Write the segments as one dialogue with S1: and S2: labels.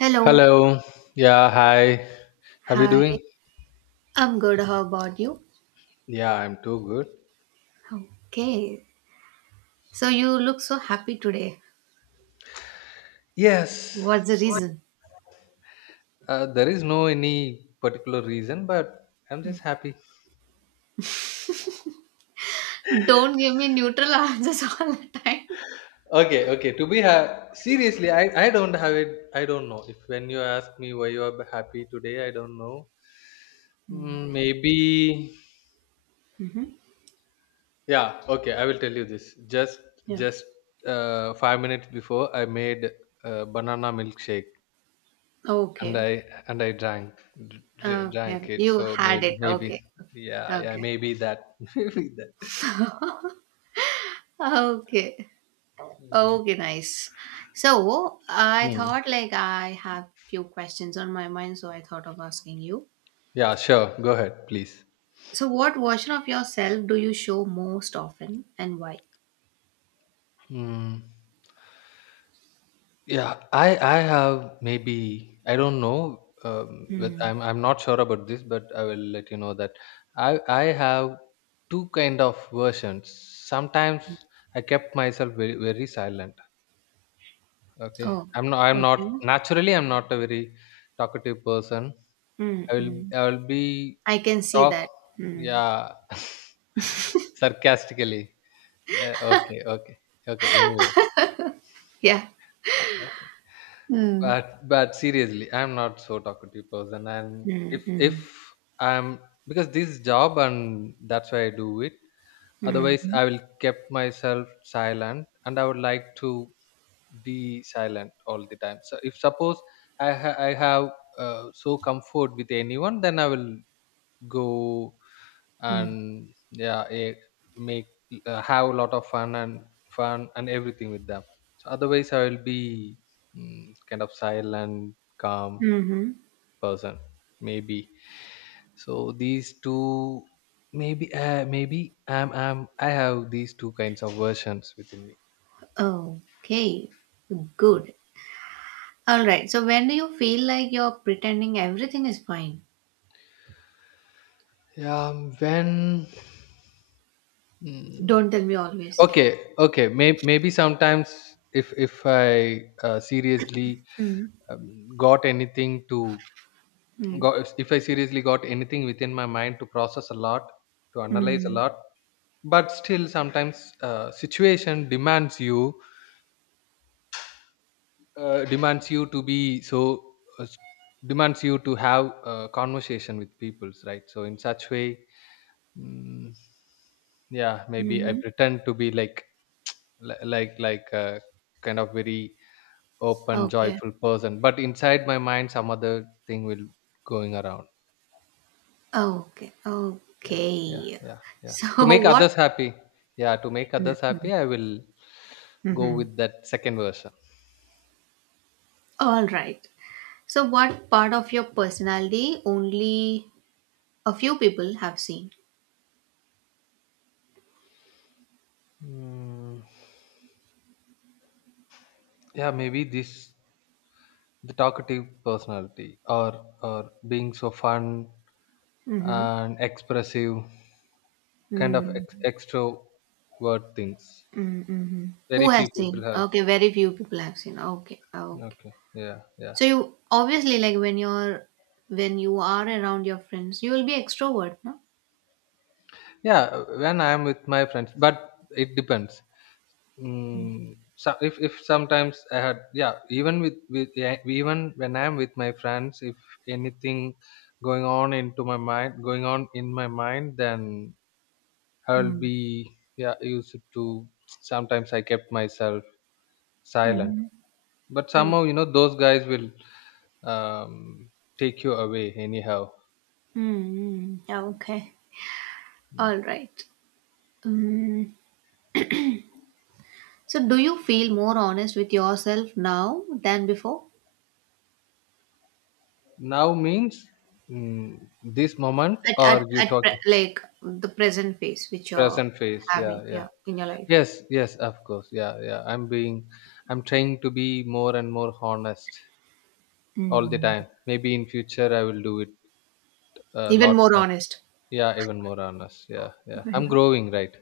S1: Hello.
S2: Hello. Yeah, hi. How are you
S1: Hi,
S2: doing?
S1: I'm good. How about you?
S2: Yeah, I'm too good.
S1: Okay. So you look so happy today.
S2: Yes,
S1: What's the reason?
S2: there is no any particular reason, but I'm just happy.
S1: Don't give me neutral answers all the time.
S2: Okay, okay. Seriously, I don't have it. I don't know if when you ask me why you are happy today, I don't know. Mm, maybe yeah. Okay, I will tell you this. Just
S1: Yeah.
S2: just 5 minutes before, I made banana milkshake. and
S1: Okay.
S2: I and I drank dr- dr-
S1: Okay.
S2: drank it.
S1: You
S2: So
S1: had
S2: maybe
S1: it.
S2: maybe
S1: Okay.
S2: yeah, yeah,
S1: Okay.
S2: maybe that maybe that.
S1: Okay.
S2: Mm.
S1: Okay, nice. So I
S2: Mm.
S1: thought like I have few questions on my mind, so I thought of asking you.
S2: Yeah, sure. Go ahead, please.
S1: So what version of yourself do you show most often and why?
S2: Mm. Yeah, I have maybe I don't know.
S1: Hmm.
S2: I'm not sure about this, but I will let you know that I have two kind of versions. Sometimes I kept myself very very silent. Okay,
S1: Oh,
S2: I'm not
S1: okay.
S2: naturally I'm not a very talkative person.
S1: Mm, mm.
S2: I will be
S1: I can see
S2: talk
S1: that. Mm.
S2: yeah. Sarcastically. Okay, okay. Okay, anyway.
S1: Yeah.
S2: Okay.
S1: Mm.
S2: But seriously, I'm not so talkative person, and
S1: Mm,
S2: if
S1: mm,
S2: I'm because this job and that's why I do it. Otherwise
S1: mhm,
S2: I will kept myself silent and I would like to be silent all the time. So if suppose I have so comfort with anyone then I will go
S1: mm,
S2: and yeah, make have a lot of fun and fun and everything with them. So otherwise I will be kind of silent calm
S1: mhm.
S2: person maybe. So these two maybe, maybe I have these two kinds of versions within me.
S1: Okay,
S2: Mm.
S1: good. All right. So when do you feel like you're pretending everything is fine?
S2: Yeah, when, mm,
S1: Don't tell me always.
S2: okay, okay. Maybe sometimes if I seriously
S1: Mm,
S2: got anything to
S1: mm,
S2: got, if I seriously got anything within my mind to process a lot, to analyze a
S1: mm,
S2: lot. But still sometimes situation demands you to be so uh, s- demands you to have a conversation with peoples, right? So in such way, mm, yeah, maybe I
S1: mhm.
S2: pretend to be like like a kind of very open,
S1: Okay.
S2: joyful person, but inside my mind, some other thing will going around.
S1: Okay.
S2: Yeah, yeah,
S1: Okay.
S2: yeah, yeah. To
S1: So
S2: make
S1: what?
S2: others happy. Yeah, to make others
S1: Mm,
S2: happy, I will go
S1: mhm.
S2: with that second version.
S1: All right. So what part of your personality only a few people have seen?
S2: Mm, yeah, maybe this, the talkative personality, or being so fun and expressive, kind of
S1: Mm,
S2: extrovert things.
S1: mm, mhm.
S2: Very
S1: Who has
S2: few people
S1: seen?
S2: have.
S1: Okay, very few people have seen. Okay, okay.
S2: Okay. Yeah, yeah,
S1: So you obviously like when you're when you are around your friends, you will be extrovert, no?
S2: yeah. When I am with my friends, but it depends.
S1: Mm.
S2: Mm, so if sometimes I had yeah even with yeah, even when I'm with my friends, if anything going on into my mind, going on in my mind, then I'll
S1: Mm-hmm.
S2: be yeah, used to sometimes I kept myself silent, but
S1: Mm.
S2: somehow you know those guys will um, take you away anyhow.
S1: Mm. Yeah, okay. All right. Mm. So do you feel more honest with yourself now than before?
S2: Now means, mm, this moment or you
S1: At
S2: talking
S1: like the present phase which you're
S2: present phase, yeah,
S1: having
S2: yeah.
S1: yeah in your life.
S2: Yes, yes, of course. Yeah, yeah. I'm trying to be more and more honest all the
S1: Mm.
S2: time. Maybe in future I will do it a
S1: Even
S2: lot
S1: more
S2: more.
S1: honest.
S2: Yeah, even more honest. Yeah, yeah. I'm growing, right?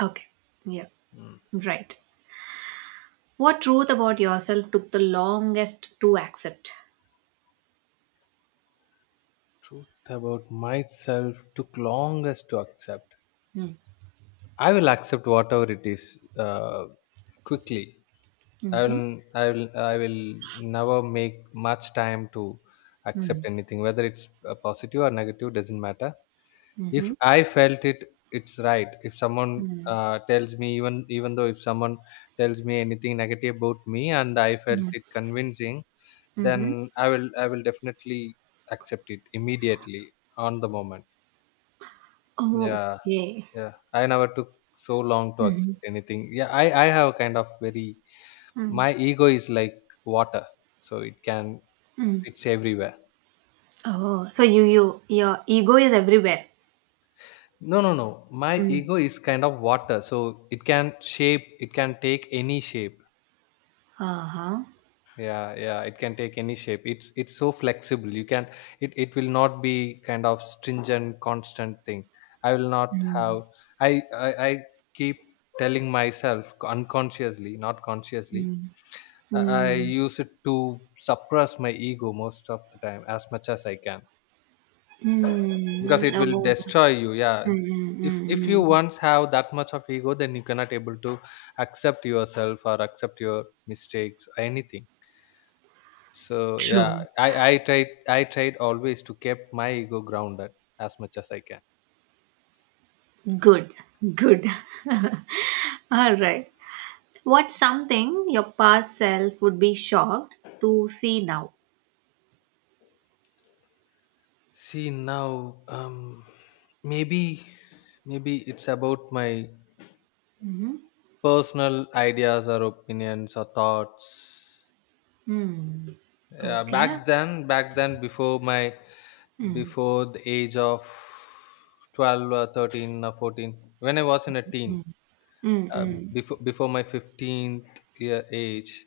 S1: Okay. Yeah.
S2: Mm.
S1: Right. What truth about yourself took the longest to accept?
S2: Truth about myself took longest to accept.
S1: Mm.
S2: I will accept whatever it is quickly.
S1: Mm-hmm.
S2: I will never make much time to accept
S1: Mm.
S2: anything, whether it's positive or negative, doesn't matter. If
S1: Mm-hmm.
S2: I felt it, it's right. If someone
S1: Mm.
S2: tells me, even even though if someone tells me anything negative about me and I
S1: Mm.
S2: felt it convincing, then
S1: Mm-hmm.
S2: I will definitely accept it immediately on the moment. Yeah,
S1: Okay.
S2: yeah, I never took so long to
S1: Mm-hmm.
S2: accept anything. Yeah, I have a kind of very,
S1: Mm.
S2: my ego is like water. So it can,
S1: Mm.
S2: it's everywhere.
S1: Oh, so you your ego is everywhere.
S2: No, no, no, my
S1: Mm.
S2: ego is kind of water, so it can shape. It can take any shape.
S1: Uh huh.
S2: Yeah, yeah, it can take any shape. It's so flexible. You can, it will not be kind of stringent constant thing. I will not
S1: Mm.
S2: have, I keep telling myself unconsciously, not consciously.
S1: Mm.
S2: I
S1: Mm.
S2: use it to suppress my ego most of the time as much as I can, because
S1: Mm.
S2: it will
S1: Oh.
S2: destroy you. Yeah,
S1: Mm. Mm.
S2: if
S1: Mm.
S2: if you
S1: mm.
S2: once have that much of ego, then you cannot able to accept yourself or accept your mistakes or anything. So yeah,
S1: True.
S2: I tried always to keep my ego grounded as much as I can.
S1: Good. Good. All right. What's something your past self would be shocked to see now?
S2: See now, maybe maybe it's about my
S1: Mm-hmm.
S2: personal ideas or opinions or thoughts.
S1: Mm.
S2: Yeah,
S1: Okay.
S2: back then, before my,
S1: Mm.
S2: before the age of 12 or 13 or 14, when I was in a teen, uh,
S1: Mm.
S2: before my 15th year age,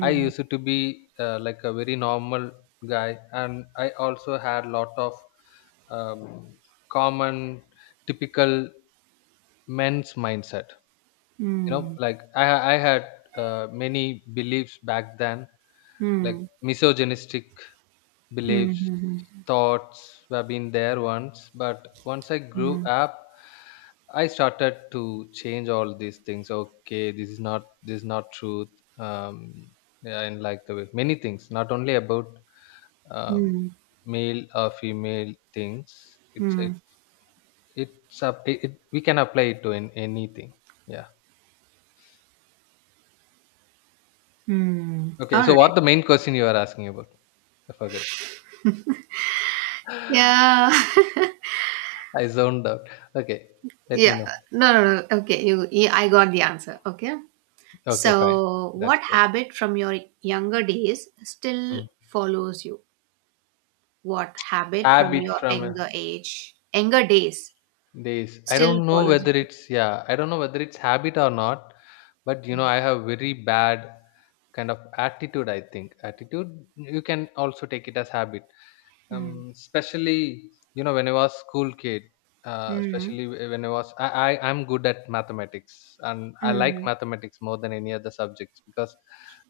S2: I used to be like a very normal guy, and I also had lot of um, common, typical men's mindset. You know,
S1: Mm.
S2: like I had many beliefs back then,
S1: Mm.
S2: like
S1: Mm.
S2: misogynistic beliefs,
S1: Mm.
S2: thoughts have been there once. But once I grew
S1: Mm.
S2: up, I started to change all these things. Okay, this is not truth. Um, yeah, and like the way many things, not only about um,
S1: Mm.
S2: male or female things. It's
S1: Mm.
S2: it, it's up, it, we can apply it to in, anything. Yeah.
S1: Mm.
S2: Okay.
S1: All
S2: So
S1: right.
S2: what the main question you are asking about? I forgot.
S1: Yeah.
S2: I zoned out. Okay. Let me
S1: yeah.
S2: know.
S1: No, no, no. Okay. You, yeah, I got the answer. Okay.
S2: Okay. Fine.
S1: So,
S2: That's
S1: what
S2: great.
S1: habit from your younger days still
S2: Hmm.
S1: follows you? What habit from
S2: Habit
S1: your
S2: from
S1: younger age, younger days
S2: this. I
S1: still
S2: don't know
S1: follows
S2: whether
S1: you.
S2: it's, yeah, I don't know whether it's habit or not. But you know, I have very bad kind of attitude. I think attitude, you can also take it as habit.
S1: Mm,
S2: Especially you know when I was school kid,
S1: mm,
S2: especially when I was I'm good at mathematics and I like
S1: mm,
S2: mathematics more than any other subjects because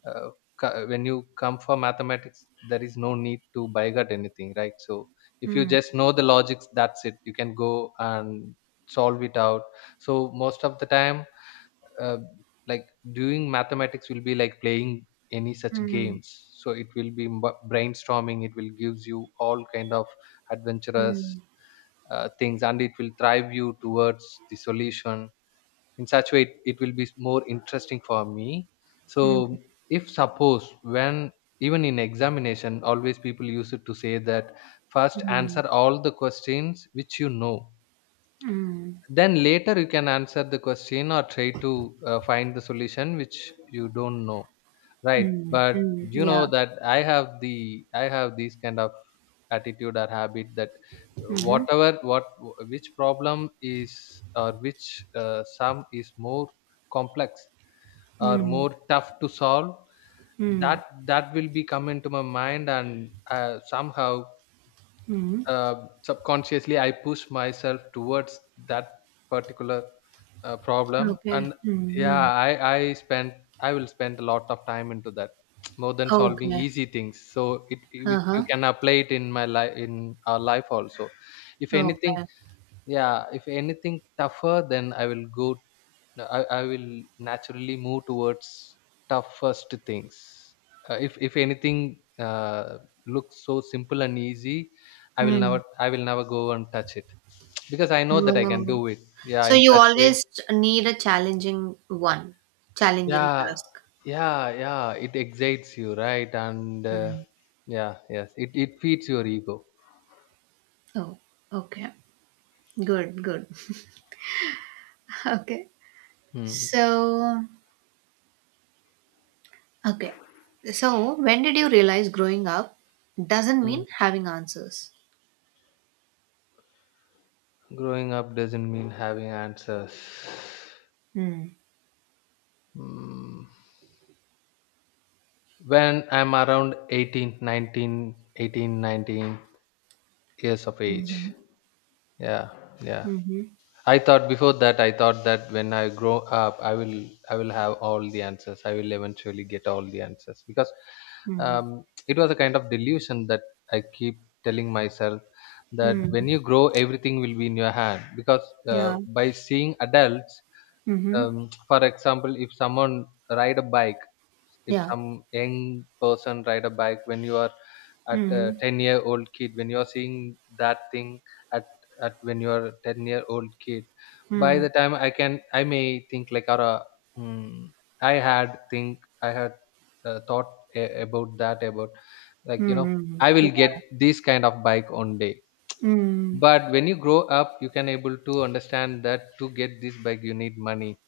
S2: uh, when you come for mathematics there is no need to bigot anything, right? So if you
S1: mm,
S2: just know the logics, that's it, you can go and solve it out. So most of the time, uh, like, doing mathematics will be like playing any such
S1: mm,
S2: games. So it will be brainstorming. It will gives you all kind of adventurous
S1: mm,
S2: things, and it will drive you towards the solution. In such way, it will be more interesting for me.
S1: mm,
S2: So if suppose when even in examination always people used to say that first
S1: mm,
S2: answer all the questions which you know,
S1: mm,
S2: then later you can answer the question or try to find the solution which you don't know, right?
S1: mm,
S2: But
S1: mm.
S2: you
S1: Yeah.
S2: know that I have this kind of attitude or habit, that
S1: Mm-hmm.
S2: whatever what which problem is or which sum is more complex or
S1: Mm,
S2: more tough to solve,
S1: mm,
S2: that that will be come into my mind. And somehow
S1: mm.
S2: subconsciously I push myself towards that particular problem.
S1: Okay.
S2: And yeah,
S1: Mm-hmm.
S2: i i spend I will spend a lot of time into that more than solving
S1: Okay.
S2: easy things. So it, you
S1: Uh-huh.
S2: can apply it in my life, in our life also. If anything,
S1: Okay.
S2: yeah, if anything tougher, then I will go, no, I will naturally move towards toughest things. If anything looks so simple and easy,
S1: Mm.
S2: I will never go and touch it, because I know that I can
S1: Oh.
S2: do it. Yeah,
S1: So
S2: in
S1: you
S2: such way.
S1: always need a challenging one, challenging
S2: Yeah,
S1: task.
S2: yeah, yeah. It excites you, right? And
S1: Mm.
S2: yeah, yes, it feeds your ego.
S1: Oh, okay. Good, good. Okay.
S2: Hmm.
S1: So Okay. So, when did you realize growing up doesn't mean
S2: Mm.
S1: having answers?
S2: Growing up doesn't mean having answers.
S1: Hmm.
S2: Mm. When I'm around 18, 19, 18, 19 years of
S1: Mm-hmm.
S2: age. Yeah, yeah.
S1: Mm-hmm.
S2: I thought before that. I thought that when I grow up I will have all the answers. I will eventually get all the answers, because
S1: Mm-hmm.
S2: it was a kind of delusion that I keep telling myself, that when
S1: Mm-hmm.
S2: you grow everything will be in your hand. Because
S1: Yeah.
S2: by seeing adults,
S1: Mm-hmm.
S2: for example, if someone ride a bike, if
S1: Yeah.
S2: some young person ride a bike when you are at a
S1: Mm-hmm.
S2: 10-year-old kid, when you are seeing that thing at, when you are a 10-year-old kid, by
S1: Mm-hmm.
S2: the time I can, I may think like, or hmm, I had thought about that, about, like, you know,
S1: Mm-hmm.
S2: I
S1: Yeah.
S2: will get this kind of bike one day.
S1: Mm.
S2: But when you grow up, you can able to understand that to get this bike you need money.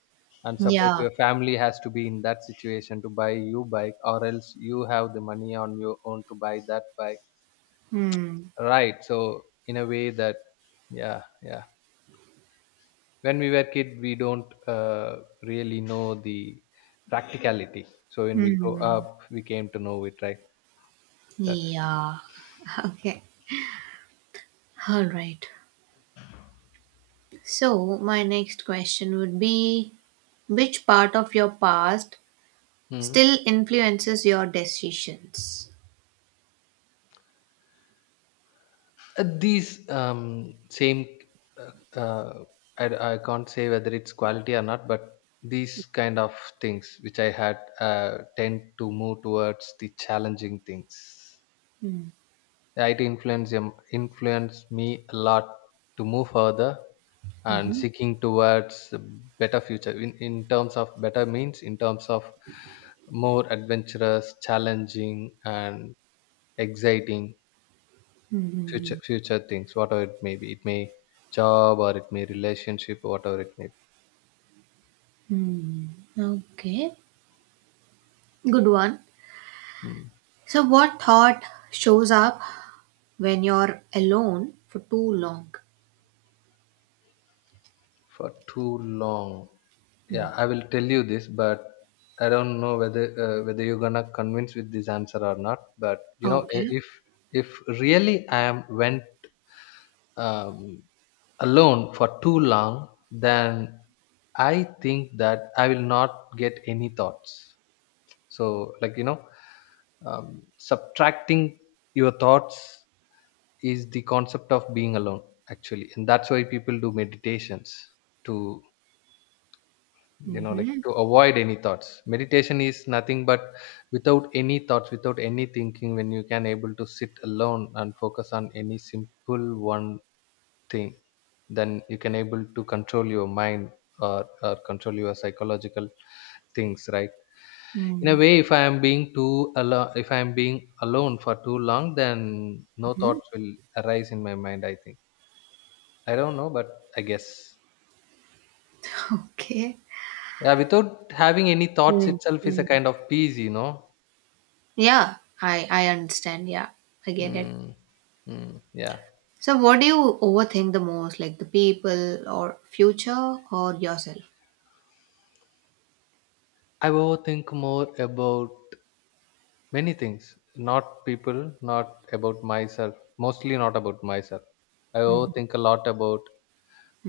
S2: And suppose
S1: Yeah.
S2: your family has to be in that situation to buy you bike, or else you have the money on your own to buy that bike,
S1: Mm.
S2: right? So in a way that, yeah, yeah, when we were kid we don't really know the practicality. So when we grow
S1: Mm.
S2: up we came to know it, right? That's it.
S1: Yeah. Okay. All right. So, my next question would be which part of your past
S2: Hmm.
S1: still influences your decisions?
S2: These same uh, uh, I can't say whether it's quality or not, but these kind of things which I had tend to move towards the challenging things. It influenced me a lot to move further and
S1: Mm-hmm.
S2: seeking towards a better future, in terms of better, means in terms of more adventurous, challenging and exciting future things, whatever it may be. It may job or it may relationship, whatever it may
S1: Okay, good one.
S2: be. Hmm.
S1: So, what thought shows up when you're alone for too long?
S2: For too long.
S1: Mm.
S2: Yeah, I will tell you this, but I don't know whether whether you're gonna convince with this answer or not. But you know,
S1: Okay.
S2: if really I am went um, alone for too long, then I think that I will not get any thoughts. So, like you know, subtracting your thoughts is the concept of being alone, actually, and that's why people do meditations to, you know, like,
S1: Mm-hmm.
S2: to avoid any thoughts. Meditation is nothing but without any thoughts, without any thinking, when you can able to sit alone and focus on any simple one thing, then you can able to control your mind, or control your psychological things, right? In a
S1: Mm-hmm.
S2: way, if I am being too alone, if I am being alone for too long, then no thoughts will arise in my mind, I think. I don't know, but I guess,
S1: Okay.
S2: yeah, without having any thoughts itself is
S1: Mm-hmm.
S2: a kind of peace,
S1: Yeah, I understand. Yeah, I get it.
S2: Mm, mm, yeah.
S1: So, what do you overthink the most, like the people or future or yourself?
S2: I overthink more about many things, not people, not about myself, mostly not about myself. I
S1: Mm-hmm.
S2: overthink a lot about,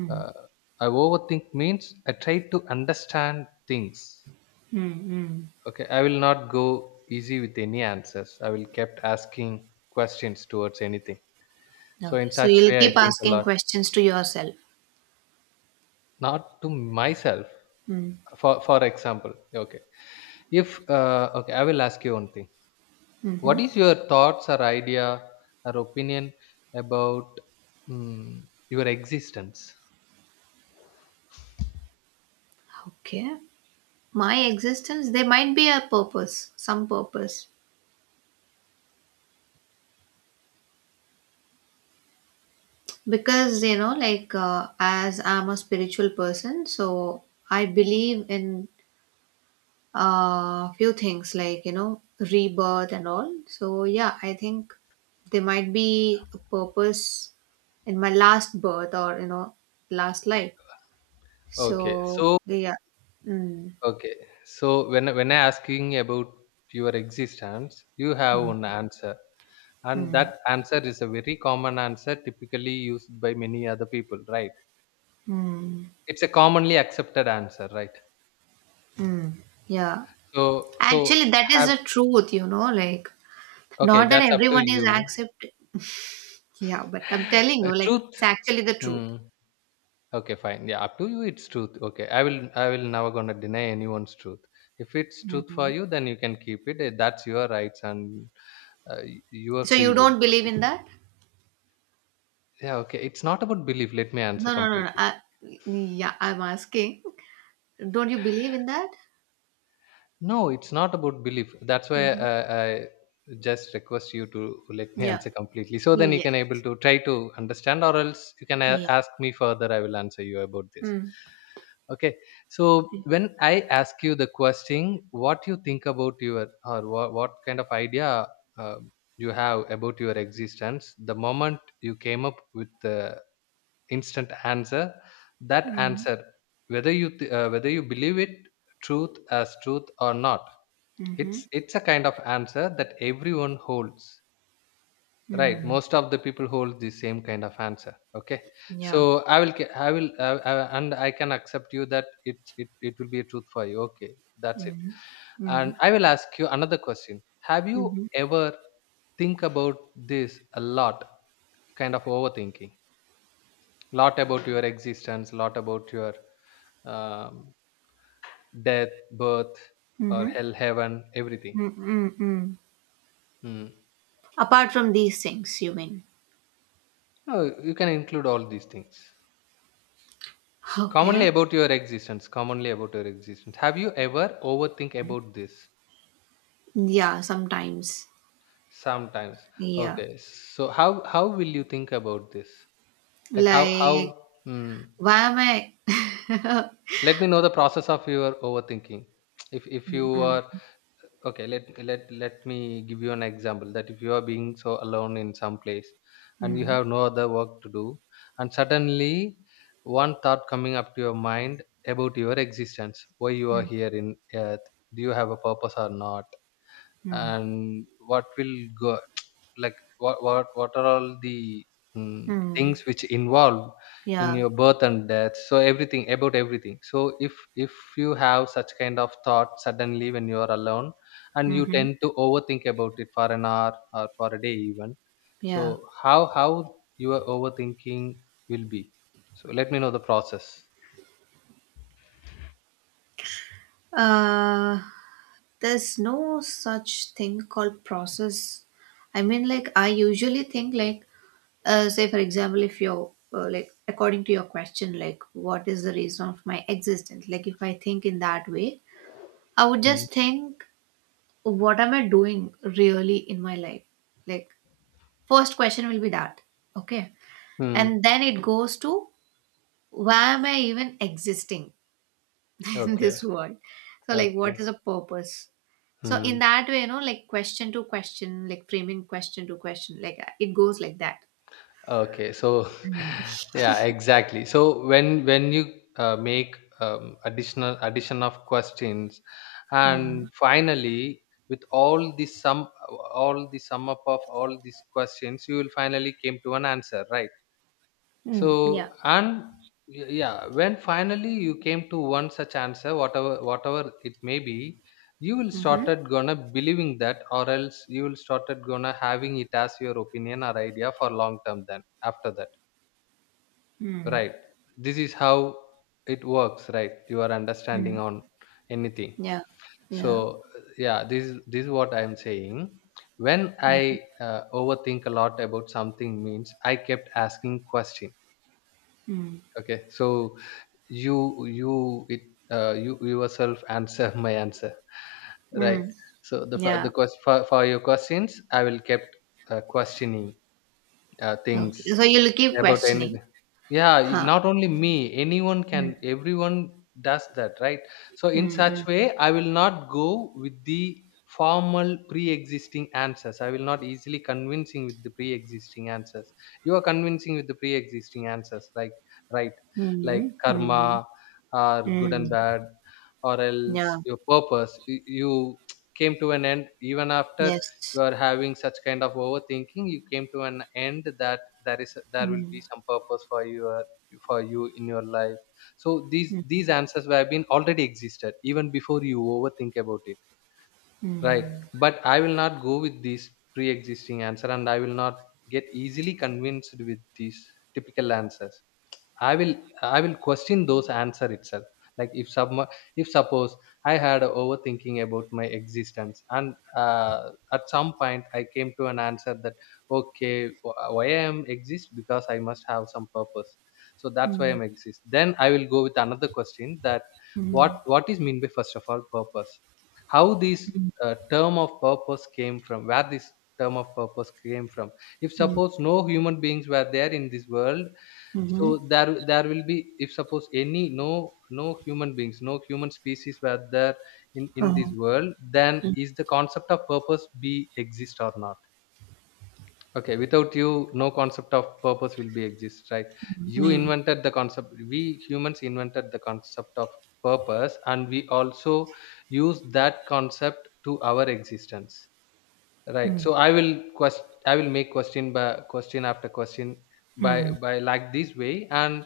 S2: uh, I overthink means I try to understand things.
S1: Mm-hmm.
S2: Okay. I will not go easy with any answers. I will kept asking questions towards anything. So
S1: Okay.
S2: in
S1: So
S2: such
S1: you'll
S2: way, I
S1: keep
S2: think a
S1: asking
S2: lot,
S1: questions to yourself.
S2: not to myself. For example, okay. If, okay, I will ask you one thing.
S1: Mm-hmm.
S2: What is your thoughts or idea or opinion about, mm, your existence?
S1: Okay. My existence, there might be a purpose, some purpose, because you know like as I'm a spiritual person, so I believe in a few things like, you know, rebirth and all. So yeah, I think there might be a purpose in my last birth, or you know, last life,
S2: Okay,
S1: so
S2: so,
S1: yeah. Mm,
S2: okay, so when I asking about your existence, you have one
S1: mm,
S2: answer, and
S1: mm,
S2: that answer is a very common answer typically used by many other people, right?
S1: mm,
S2: It's a commonly accepted answer, right?
S1: mm, yeah.
S2: so so
S1: Actually that is
S2: have
S1: the truth, you know, like
S2: Okay,
S1: Not that
S2: that's up to
S1: everyone is
S2: you.
S1: accepted. Yeah, but I'm telling you, like, it's
S2: Truth,
S1: actually the truth.
S2: hmm, okay, fine. Yeah, up to you. It's truth. Okay, I will. I will never gonna deny anyone's truth. If it's truth for
S1: Hmm.
S2: you, then you can keep it. Eh, that's your rights and your
S1: So
S2: free
S1: you
S2: will.
S1: don't believe
S2: Okay.
S1: in that?
S2: Yeah. Okay. It's not about belief. Let me answer
S1: No, no, no, no.
S2: completely.
S1: I, yeah, I'm asking. Don't you believe in that?
S2: No, it's not about belief. That's why
S1: Hmm.
S2: I just request you to let me
S1: Yeah.
S2: answer completely, so then you
S1: Yes.
S2: can able to try to understand, or else you can
S1: Yeah.
S2: ask me further. I will answer you about this.
S1: Mm.
S2: Okay. So when I ask you the question, what you think about your, or what kind of idea uh, you have about your existence, the moment you came up with the instant answer, that
S1: Mm.
S2: answer, whether you whether you believe it truth as truth or not,
S1: Mm-hmm.
S2: it's a kind of answer that everyone holds, right?
S1: Mm.
S2: Most of the people hold the same kind of answer. Okay,
S1: Yeah.
S2: so I will I will and I can accept you that it it will be a truth for you. Okay, that's it.
S1: Mm.
S2: And
S1: Mm.
S2: I will ask you another question. Have you
S1: Mm-hmm.
S2: ever think about this a lot? Kind of overthinking, lot about your existence, lot about your um, death, birth, or
S1: Mm-hmm.
S2: hell, heaven, everything.
S1: Mm-mm-mm.
S2: Hmm.
S1: Apart from these things, you mean?
S2: No, you can include all these things. Commonly
S1: Okay.
S2: about your existence. Commonly about your existence. Have you ever overthink about this?
S1: Yeah, sometimes.
S2: Sometimes.
S1: Yeah.
S2: Okay. So how will you think about this? Like how?
S1: Like,
S2: Hmm.
S1: why am I?
S2: Let me know the process of your overthinking. If
S1: Mm,
S2: you
S1: mm,
S2: are, okay, let me give you an example that if you are being so alone in some place, and you
S1: mm,
S2: have no other work to do, and suddenly one thought coming up to your mind about your existence, why you are
S1: mm,
S2: here in earth, do you have a purpose or not,
S1: mm,
S2: and what will go like what are all the
S1: mm.
S2: things which involve in
S1: Yeah.
S2: your birth and death, so everything about everything. So if you have such kind of thought suddenly when you are alone, and you
S1: Mm-hmm.
S2: tend to overthink about it for an hour or for a day even, so
S1: Yeah.
S2: how your overthinking will be. So let me know the process.
S1: Uh, there's no such thing called process. I mean, like, I usually think, like, say, for example, if you're, like, according to your question, like, what is the reason of my existence? Like, if I think in that way, I would just
S2: Mm.
S1: think, what am I doing really in my life? Like, first question will be that. Okay.
S2: Mm.
S1: And then it goes to why am I even existing in
S2: Okay,
S1: this world? So, like, what
S2: okay.
S1: is the purpose? So, in
S2: Mm.
S1: that way, you know, like question to question, like framing question to question, like it goes like that.
S2: Okay, so
S1: Mm.
S2: yeah, exactly. So when you make additional addition of questions,
S1: Mm.
S2: and finally with all the sum up of all these questions, you will finally came to an answer, right?
S1: Mm. Yeah.
S2: So and yeah, when finally you came to one such answer, whatever it may be, you will
S1: Mm-hmm.
S2: started gonna believing that, or else you will started gonna having it as your opinion or idea for long term. Then after that.
S1: Mm.
S2: Right. This is how it works, right? Your understanding
S1: Mm.
S2: on anything.
S1: Yeah. Yeah.
S2: So yeah, this is what I am saying. When I overthink a lot about something, means I kept asking question.
S1: Mm.
S2: Okay, so you you it you yourself answer my answer, right?
S1: Mm.
S2: So the the
S1: Yeah.
S2: quest for your questions, I will kept questioning
S1: Okay.
S2: things
S1: So, you'll keep
S2: about
S1: questioning.
S2: anything. Yeah,
S1: Huh.
S2: not only me, anyone can,
S1: Mm.
S2: everyone does that, right? So, in such
S1: Mm.
S2: way, I will not go with the formal pre existing answers. I will not easily convincing with the pre existing answers. You are convincing with the pre existing answers, like, right, like
S1: Mm. Mm. Mm.
S2: karma or good and
S1: Mm.
S2: bad, or else
S1: Yeah.
S2: your purpose. You came to an end even after
S1: Yes.
S2: you are having such kind of overthinking, you came to an end that there will be
S1: Mm.
S2: some purpose for your for you in your life. So
S1: Mm.
S2: these answers were been already existed even before you overthink about it, right?
S1: Mm.
S2: But I will not go with this pre-existing answer, and I will not get easily convinced with these typical answers. I will I will question those answer itself. Like if some, if suppose I had overthinking about my existence, and at some point I came to an answer that okay, why I am exist, because I must have some purpose. So that's why
S1: Mm.
S2: I'm exist. Then I will go with another question that what is mean by first of all purpose? How this term of purpose came from? Where this term of purpose came from? If
S1: Mm.
S2: suppose no human beings were there in this world,
S1: Mhm.
S2: so there will be, if suppose any no human beings, no human species were there in this
S1: Mhm.
S2: world, then is the concept of purpose be exist or not? Okay, without you no concept of purpose will be exist, right? You
S1: Mhm.
S2: invented the concept, we humans invented the concept of purpose, and we also use that concept to our existence. Right.
S1: Mhm.
S2: So I will make question by question after question
S1: Mhm.
S2: by like this way, and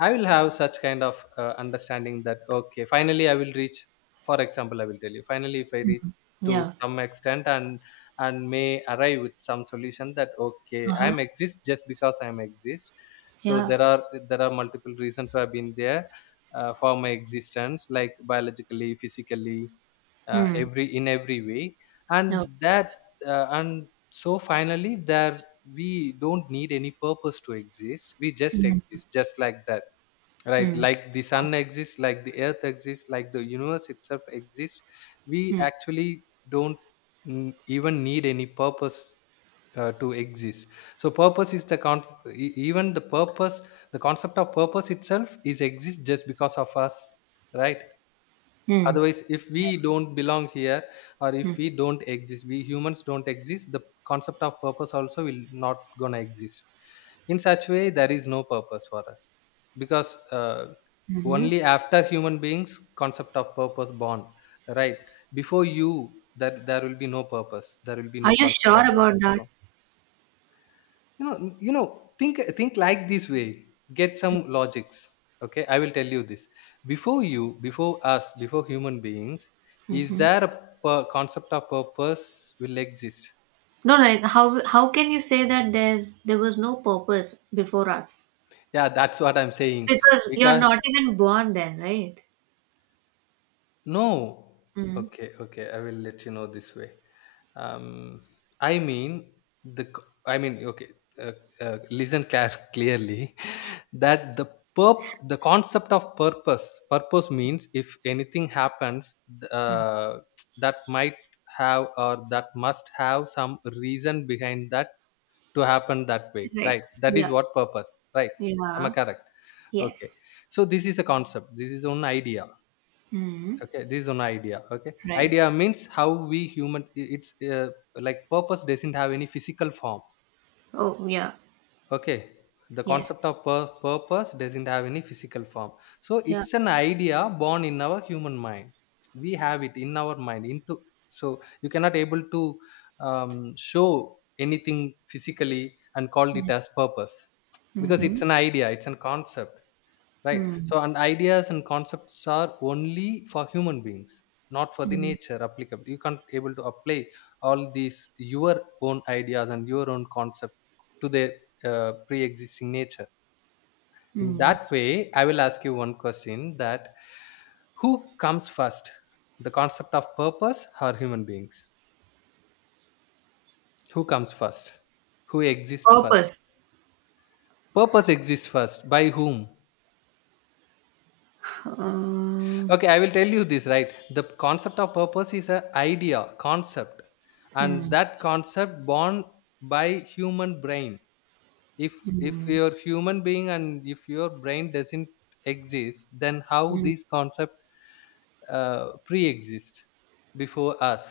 S2: I will have such kind of understanding that okay, finally I will reach. For example, I will tell you. Finally, if I reach
S1: Mhm.
S2: to
S1: Yeah.
S2: some extent, and may arrive with some solution that okay, I
S1: Uh-huh.
S2: am exist just because I am exist. So
S1: Yeah.
S2: there are multiple reasons why I've been there for my existence, like biologically, physically,
S1: Mm.
S2: every in every way,
S1: No.
S2: and that and so finally there, we don't need any purpose to exist, we just
S1: Mm.
S2: exist just like that, right?
S1: Mm.
S2: Like the
S1: Uh,
S2: sun exists, like the earth exists, like the universe itself exists. We
S1: Mm.
S2: actually don't, even need any purpose to exist. So purpose is the con- e- even the purpose the concept of purpose itself is exists just because of us, right?
S1: Mm.
S2: Otherwise, if we
S1: Yeah.
S2: don't belong here, or if
S1: Mm.
S2: we don't exist, we humans don't exist, the concept of purpose also will not gonna exist. In such way, there is no purpose for us, because
S1: Mhm.
S2: only after human beings, concept of purpose born, right? Before you, that there will be no purpose, there will be
S1: Are
S2: no
S1: you
S2: concept of
S1: sure about that?
S2: purpose. You know, think like this way, get some logics. Okay, I will tell you this. Before you, before us, before human beings, is there a concept of purpose will exist?
S1: No, like how can you say that there was no purpose before us?
S2: Yeah, that's what I'm saying.
S1: Because you're
S2: Because
S1: not even born then, right?
S2: no,
S1: Mm.
S2: okay, okay, I will let you know this way. Um I mean the c- I mean Okay, uh, listen care clearly, that the perp the concept of purpose, purpose means if anything happens,
S1: Mm.
S2: uh, that might have, or that must have some reason behind that to happen that way,
S1: Right.
S2: right? That is
S1: Yeah.
S2: what purpose, right? Am I
S1: Yeah.
S2: correct? Okay,
S1: Yes.
S2: so this is a concept, this is one idea.
S1: Mm.
S2: Okay, this is one idea. Okay,
S1: Right.
S2: idea means how we human, it's like purpose doesn't have any physical form.
S1: Oh, yeah.
S2: Okay, the concept
S1: Yes.
S2: of Purpose doesn't have any physical form. So
S1: Yeah.
S2: it's an idea born in our human mind. We have it in our mind. Into so you cannot able to show anything physically and called it as purpose because
S1: Mm-hmm.
S2: it's an idea. It's a concept, right?
S1: Mm-hmm.
S2: So and ideas and concepts are only for human beings, not for the nature applicable. You can't able to apply all these your own ideas and your own concept to the pre-existing nature. In
S1: Hmm.
S2: that way, I will ask you one question, that who comes first, the concept of purpose or human beings? Who comes first? Who exists first?
S1: Purpose.
S2: Purpose exists first, by whom?
S1: Uh,
S2: Okay, I will tell you this. Right, the concept of purpose is a idea concept, and
S1: hmm,
S2: that concept born by human brain. If if
S1: hmm,
S2: your human being and if your brain doesn't exist, then how
S1: hmm.
S2: these concept pre-exist before us?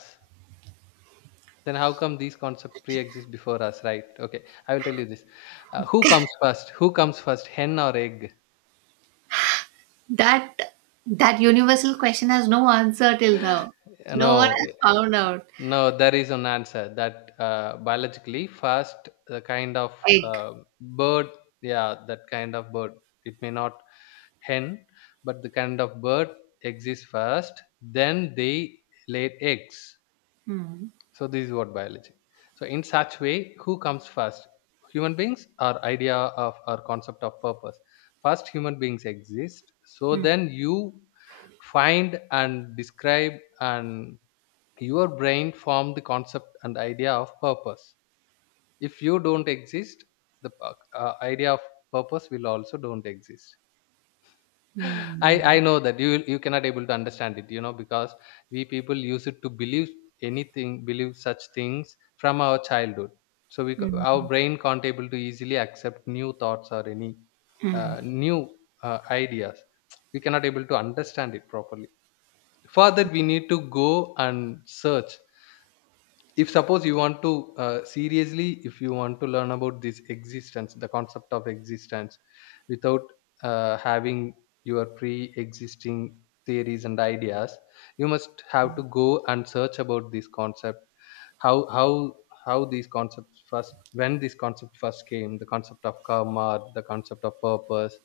S2: Then how come these concept pre-exist before us? Right, okay, I will tell you this. Who comes first? Who comes first, hen or egg?
S1: That that universal question has no answer till now. No one
S2: No.
S1: has found out.
S2: No, there is an answer, that biologically first the kind of
S1: Egg.
S2: uh, bird, yeah, that kind of bird. It may not hen, but the kind of bird exists first. Then they laid eggs.
S1: Hmm.
S2: So this is what biology. So in such way, who comes first? Human beings or idea of or concept of purpose? First, human beings exist. So
S1: Hmm.
S2: then you find and describe and your brain form the concept and idea of purpose. If you don't exist, the idea of purpose will also don't exist. i
S1: Hmm.
S2: i know that you cannot able to understand it, you know, because we people use it to believe anything, believe such things from our childhood. So our
S1: Hmm.
S2: brain can't able to easily accept new thoughts or any
S1: Hmm.
S2: uh, new ideas. We cannot able to understand it properly. For that we need to go and search. If suppose you want to seriously, if you want to learn about this existence, the concept of existence, without having your pre-existing theories and ideas, you must have to go and search about this concept. How how these concepts first, when this concept first came, the concept of karma, the concept of purpose,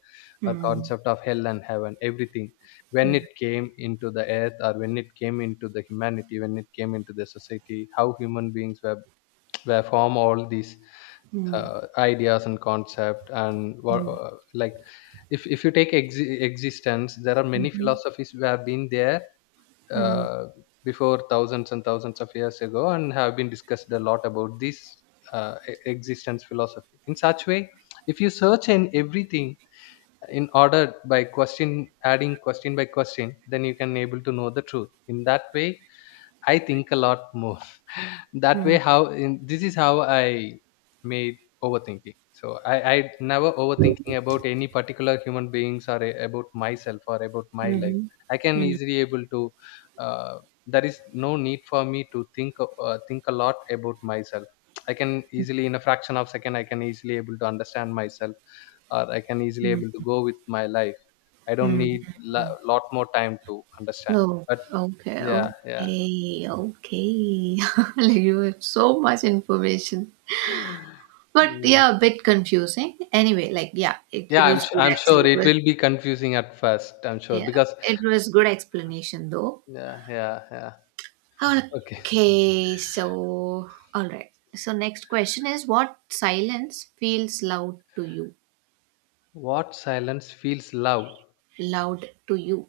S2: or
S1: Hmm.
S2: concept of hell and heaven, everything, when
S1: Hmm.
S2: it came into the earth, or when it came into the humanity, when it came into the society, how human beings were form all these
S1: Hmm.
S2: ideas and concept. And what,
S1: Hmm.
S2: like, if you take existence, there are many
S1: Mhm.
S2: philosophies who have been there,
S1: Mhm.
S2: uh, before thousands and thousands of years ago, and have been discussed a lot about this existence philosophy. In such way, if you search in everything in order, by question adding, question by question, then you can able to know the truth. In that way, I think a lot more. That
S1: Mhm.
S2: way, how in, this is how I made overthinking. So I never overthinking about any particular human beings, or a, about myself or about my life.
S1: Mhm.
S2: I can
S1: Mhm.
S2: easily able to. Uh, there is no need for me to think think a lot about myself. I can easily in a fraction of second I can easily able to understand myself, or I can easily able to
S1: Mhm.
S2: go with my life. I don't need
S1: Mhm.
S2: a lot more time to understand.
S1: No.
S2: But
S1: Okay.
S2: yeah, yeah.
S1: Okay. Okay. Like you have so much information. But
S2: Mm.
S1: yeah, a bit confusing. Anyway, like yeah, it
S2: Yeah,
S1: was good
S2: I'm
S1: actually.
S2: sure
S1: It
S2: it
S1: was
S2: will be confusing at first. I'm sure
S1: yeah,
S2: because
S1: it was good explanation though.
S2: yeah, yeah, yeah. Okay.
S1: Okay, so all right. So next question is what silence feels loud to you?
S2: What silence feels loud,
S1: Loud to you.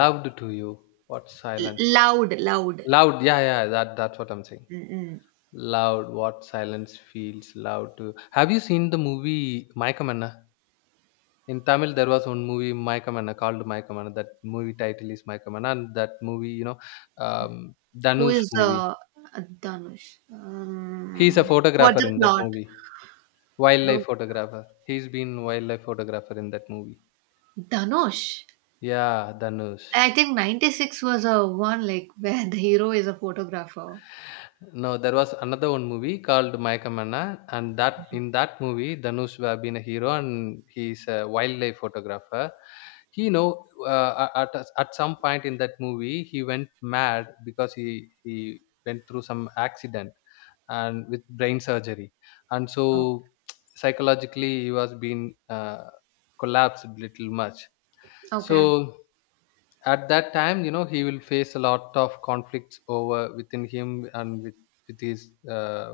S2: loud to you? What silence?
S1: Loud, loud.
S2: Loud. Yeah, yeah. That that's what I'm saying.
S1: Mm-mm.
S2: Loud. What silence feels loud to you? Have you seen the movie Maykamanna? In Tamil, there was one movie Maykamanna called Maykamanna. That movie title is Maykamanna, and that movie, you know, um,
S1: Who
S2: Danush
S1: is
S2: movie.
S1: Danush?
S2: He's a
S1: What
S2: photographer
S1: the
S2: in that
S1: plot?
S2: movie. Wildlife
S1: Photo-
S2: photographer. He's been wildlife photographer in that movie.
S1: Danush.
S2: Yeah, Dhanush.
S1: I think 96 was a one like where the hero is a photographer.
S2: No, there was another one movie called Mayakamana, and that in that movie, Dhanush would have been a hero, and he's a wildlife photographer. He, you know, at some point in that movie, he went mad because he went through some accident and with brain surgery, and
S1: Oh.
S2: so psychologically he was being collapsed little much. So
S1: Okay.
S2: at that time, you know, he will face a lot of conflicts over within him, and with his uh,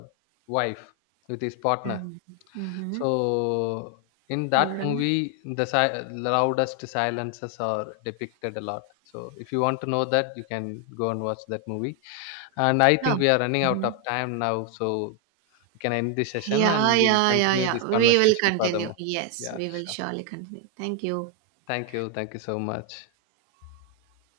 S2: wife, with his partner.
S1: Mm.
S2: So
S1: Mhm.
S2: in that
S1: All right.
S2: movie, the si- loudest silences are depicted a lot. So if you want to know that, you can go and watch that movie. And I
S1: Oh.
S2: think we are running out of
S1: Mhm.
S2: time now, so we can end this session,
S1: Yeah,
S2: and we'll
S1: yeah, yeah,
S2: continue this
S1: yeah. We will
S2: conversation
S1: continue.
S2: furthermore.
S1: Yes,
S2: Yeah,
S1: we will
S2: sure.
S1: surely continue. Thank you.
S2: Thank you, thank you so much.